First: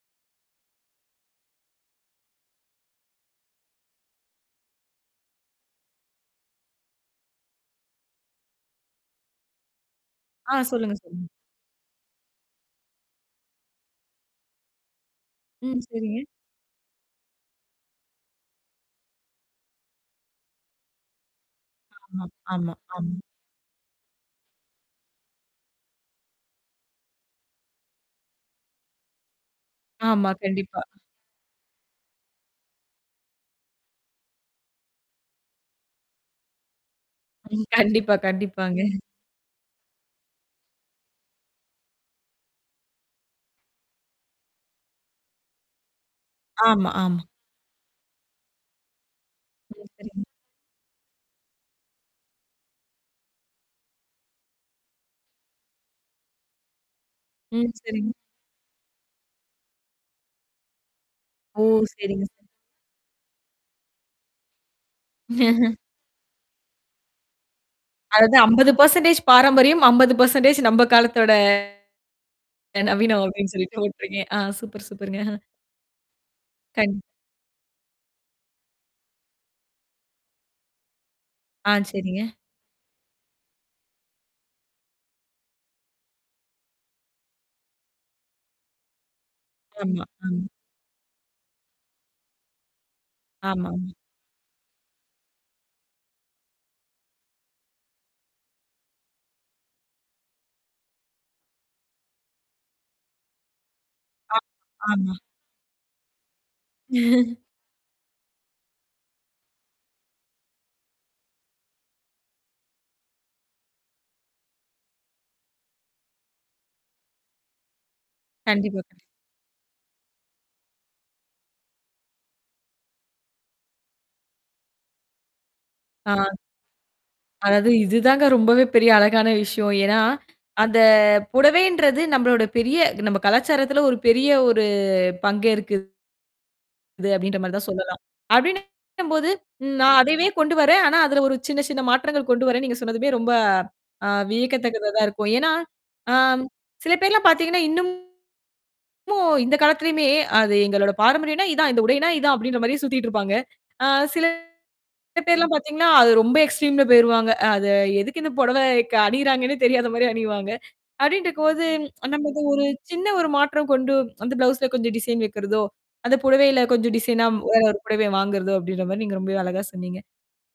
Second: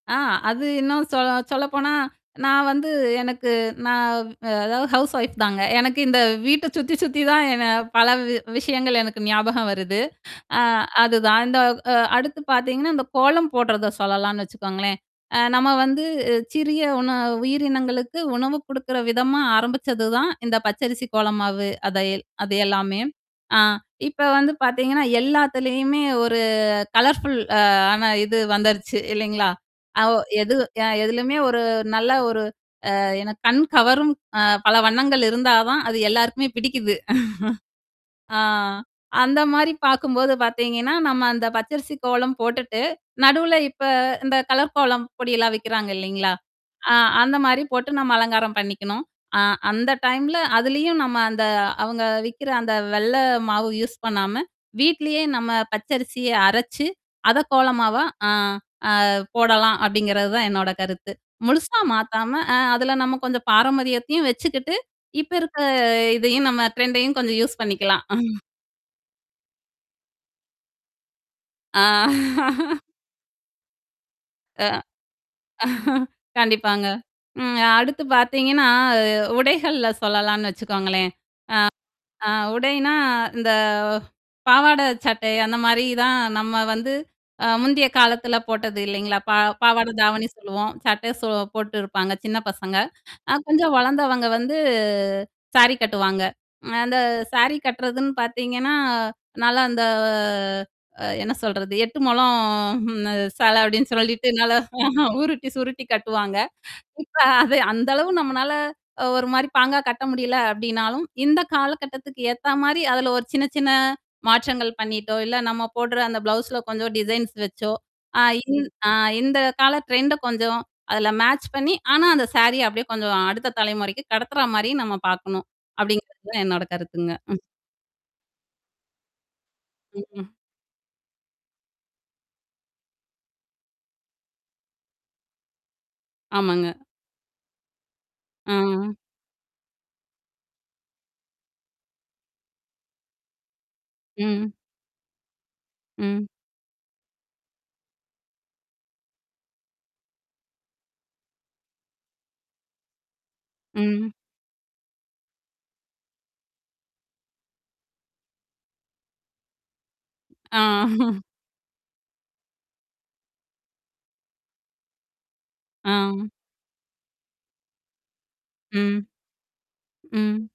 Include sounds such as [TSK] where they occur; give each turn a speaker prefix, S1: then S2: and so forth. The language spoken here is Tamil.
S1: அ, அது இன்னும் சொல்ல சொல்லப்போனா, நான் வந்து எனக்கு நான், அதாவது ஹவுஸ் வைஃப்தாங்க. எனக்கு இந்த வீட்டைச் சுத்தி சுத்தி தான் என்ன பல வி விஷயங்கள் எனக்கு ஞாபகம் வருது.
S2: ஆ.
S1: அ
S2: சொல்லுங்க. சொல்லுங்க.
S1: அதுதான். இந்த அ அடுத்து பாத்தீங்கன்னா, அந்தக் கோலம் போடுறத சொல்லலாம்னு வச்சுக்கோங்களேன். அ நம்ம
S2: ம்.
S1: வந்து
S2: சரிங்க.
S1: சிறிய உண உயிரினங்களுக்கு உணவு குடுக்கிற விதமா ஆரம்பிச்சதுதான், இந்தப் பச்சரிசி கோலம் மாவு. அது
S2: ஆமா,
S1: எல் அது
S2: ஆமா,
S1: எல்லாமே.
S2: ஆமா.
S1: அ. இப்போ வந்து பாத்தீங்கன்னா, எல்லாத்துலயும் ஒரு கலர்ஃபுல் ஆன இது வந்துருச்சு. இல்லீங்களா? அ ஒ
S2: ஆமா.
S1: எது
S2: கண்டிப்பா.
S1: எதுலயுமே ஒரு நல்ல ஒரு அ என்ன கண் கவரும் அ பல வண்ணங்கள் இருந்தாதான், அது எல்லாருக்குமே பிடிக்குது. [CHUCKLES]
S2: கண்டிப்பா,
S1: ஆ.
S2: கண்டிப்பாங்க.
S1: அந்த மாரி பார்க்கும்போது பாத்தீங்கன்னா, நம்ம அந்தப் பச்சரிசி கோலம் போட்டுட்டு, நடுவுல இப்போ, இந்தக் கலர் கோலம் பொடி எல்லாம் விக்கிறாங்க, இல்லீங்களா?
S2: ஆமா,
S1: அ
S2: ஆமா.
S1: அந்த மாரி போட்டு நம்ம அலங்காரம் பண்ணிக்கணும். அ
S2: ம்.
S1: அந்த
S2: சரிங்க.
S1: டைம்ல அதுலயும் நம்ம அந்த அவங்க விக்கிற அந்த வெள்ளை மாவு யூஸ் பண்ணாம, வீட்டிலேயே நம்ம பச்சரிசியை அரைச்சு, அத
S2: ம்.
S1: கோலம் மாவா
S2: சரிங்க.
S1: அ அ போடலாம். அப்பிடிங்கறது தான் என்னோட கருத்து.
S2: ஓ.
S1: முழுசா
S2: சரிங்க.
S1: மாத்தாம, அ அதுல நம்ம கொஞ்சம் பாரம்பரியத்தையும் வச்சுக்கிட்டு, இப்ப இருக்க
S2: [LAUGHS]
S1: இதுயும் நம்ம ட்ரெண்டையும் கொஞ்சம் யூஸ் பண்ணிக்கலாம்.
S2: அதாவது
S1: [CHUCKLES]
S2: 50% பாரம்பரியம், 50% நம்ம காலத்தோட
S1: ஆ. [LAUGHS]
S2: நவீனம் ஓகே அப்பிடின்னு சொல்லிட்டு ஓட்டுறீங்க. ஆ,
S1: ஆ.
S2: சூப்பர், சூப்பருங்க. [CHUCKLES]
S1: [CHUCKLES] கண்டிப்பாங்க.
S2: கண்
S1: ம் அடுத்து பாத்தீங்கன்னா, அ உடைகள்ல சொல்லலாம்னு வச்சுக்கோங்களேன்.
S2: ஆ. சரிங்க.
S1: அ அ உடைனா இந்தப் பாவாடை, சட்டை. அந்த மாரி தான், நம்ம வந்து அ முந்திய காலத்துல போட்டது, இல்லைங்களா? பா பாவாடை,
S2: ஆமா,
S1: தாவணி
S2: ம்.
S1: சொல்லுவோம். சட்டை சோ போட்டு இருப்பாங்க, சின்னப் பசங்க. அ கொஞ்சம்
S2: ஆமாங்க.
S1: வளர்ந்தவங்க வந்து சாரி கட்டுவாங்க. அந்த சாரி கட்டுறதுன்னு பாத்தீங்கன்னா, நல்லா அந்த அ என்ன சொல்றது? 8 மொழம் அந்த சேலை அப்பிடின்னு சொல்லிட்டு,
S2: ஆமா.
S1: நல்லா
S2: ஆமா.
S1: உருட்டி, சுருட்டி கட்டுவாங்க. இப்ப
S2: [CHUCKLES]
S1: அது அந்த அளவு நம்மளால ஒரு மாரி பாங்கா கட்ட முடியல அப்பிடின்னாலும், இந்தக் காலகட்டத்துக்கு ஏத்தா மாரி, அதுல ஒரு சின்ன சின்ன மாற்றங்கள் பண்ணிட்டோ, இல்ல. நாம போடுற அந்தப் பிளவுஸ்ல கொஞ்சம் டிசைன் வச்சோ. ஆ இந்
S2: கண்டிப்பா.
S1: அ
S2: கண்
S1: இந்தக் கால ட்ரெண்ட கொஞ்சம் அதுல மேட்ச் பண்ணி, ஆனா, அந்த சேரிய அப்படியே கொஞ்சம் அடுத்த தலைமுறைக்கு கடத்துற மாரி, நாம பாக்கணும்,
S2: ஆ.
S1: அப்படிங்கறது தான் என்னோட கருத்துங்க. [CHUCKLES]
S2: அதாவது, இதுதாங்க ரொம்பவே பெரிய அழகான விஷயம். ஏன்னா,
S1: ம்.
S2: அந்தப் புடவைன்றது நம்மளோட பெரிய நம்ம கலாச்சாரத்துல ஒரு பெரிய ஒரு பங்கேற்க்குது
S1: ஆமாங்க.
S2: அப்பிடின்ற மாரிதான் சொல்லலாம்.
S1: அ.
S2: அப்பிடின்னும்போது, ம் நான் அதைவே கொண்டுவரேன். ஆனா, அதுல ஒரு சின்ன, சின்ன மாற்றங்கள் கொண்டுவரேன்னு நீங்கச் சொன்னதுவே ரொம்ப அ
S1: ம்.
S2: வியக்கத்தக்கதா தான் இருக்கும். ஏன்னா, அ
S1: ம்.
S2: சில பேர்லாம் பார்த்தீங்கன்னா, இன்னுமும் இந்தக் காலத்துலயுமே அது எங்களோட பாரம்பரியம்னா இதுதான், இந்த உடைனா இதுதான் அப்பிடின்ற மாரி சுத்திட்டு இருப்பாங்க. ஆ
S1: ம்.
S2: சில பேர்லாம் பார்த்தீங்கன்னா, அது ரொம்ப எக்ஸ்ட்ரீம்ல போயிருவாங்க. அத, எதுக்கு இந்தப் புடவை க அணியிறாங்கன்னே தெரியாத மாரி அணிவாங்க.
S1: ஆ. [CHUCKLES]
S2: அப்பிடின்டிருக்கும்போது, [TSK] நம்ம இந்த ஒரு சின்ன ஒரு மாற்றம் கொண்டு அந்தப் பிளவுஸ் கொஞ்சம் டிசைன் வைக்கிறதோ, அந்தப்
S1: அ.
S2: புடவைல கொஞ்சம் டிசைனா, வேற ஒரு புடவைய வாங்குறதோ அப்பிடின்ற
S1: ம்.
S2: மாரி, நீங்க ரொம்பவே அழகா சொன்னீங்க.
S1: ம்.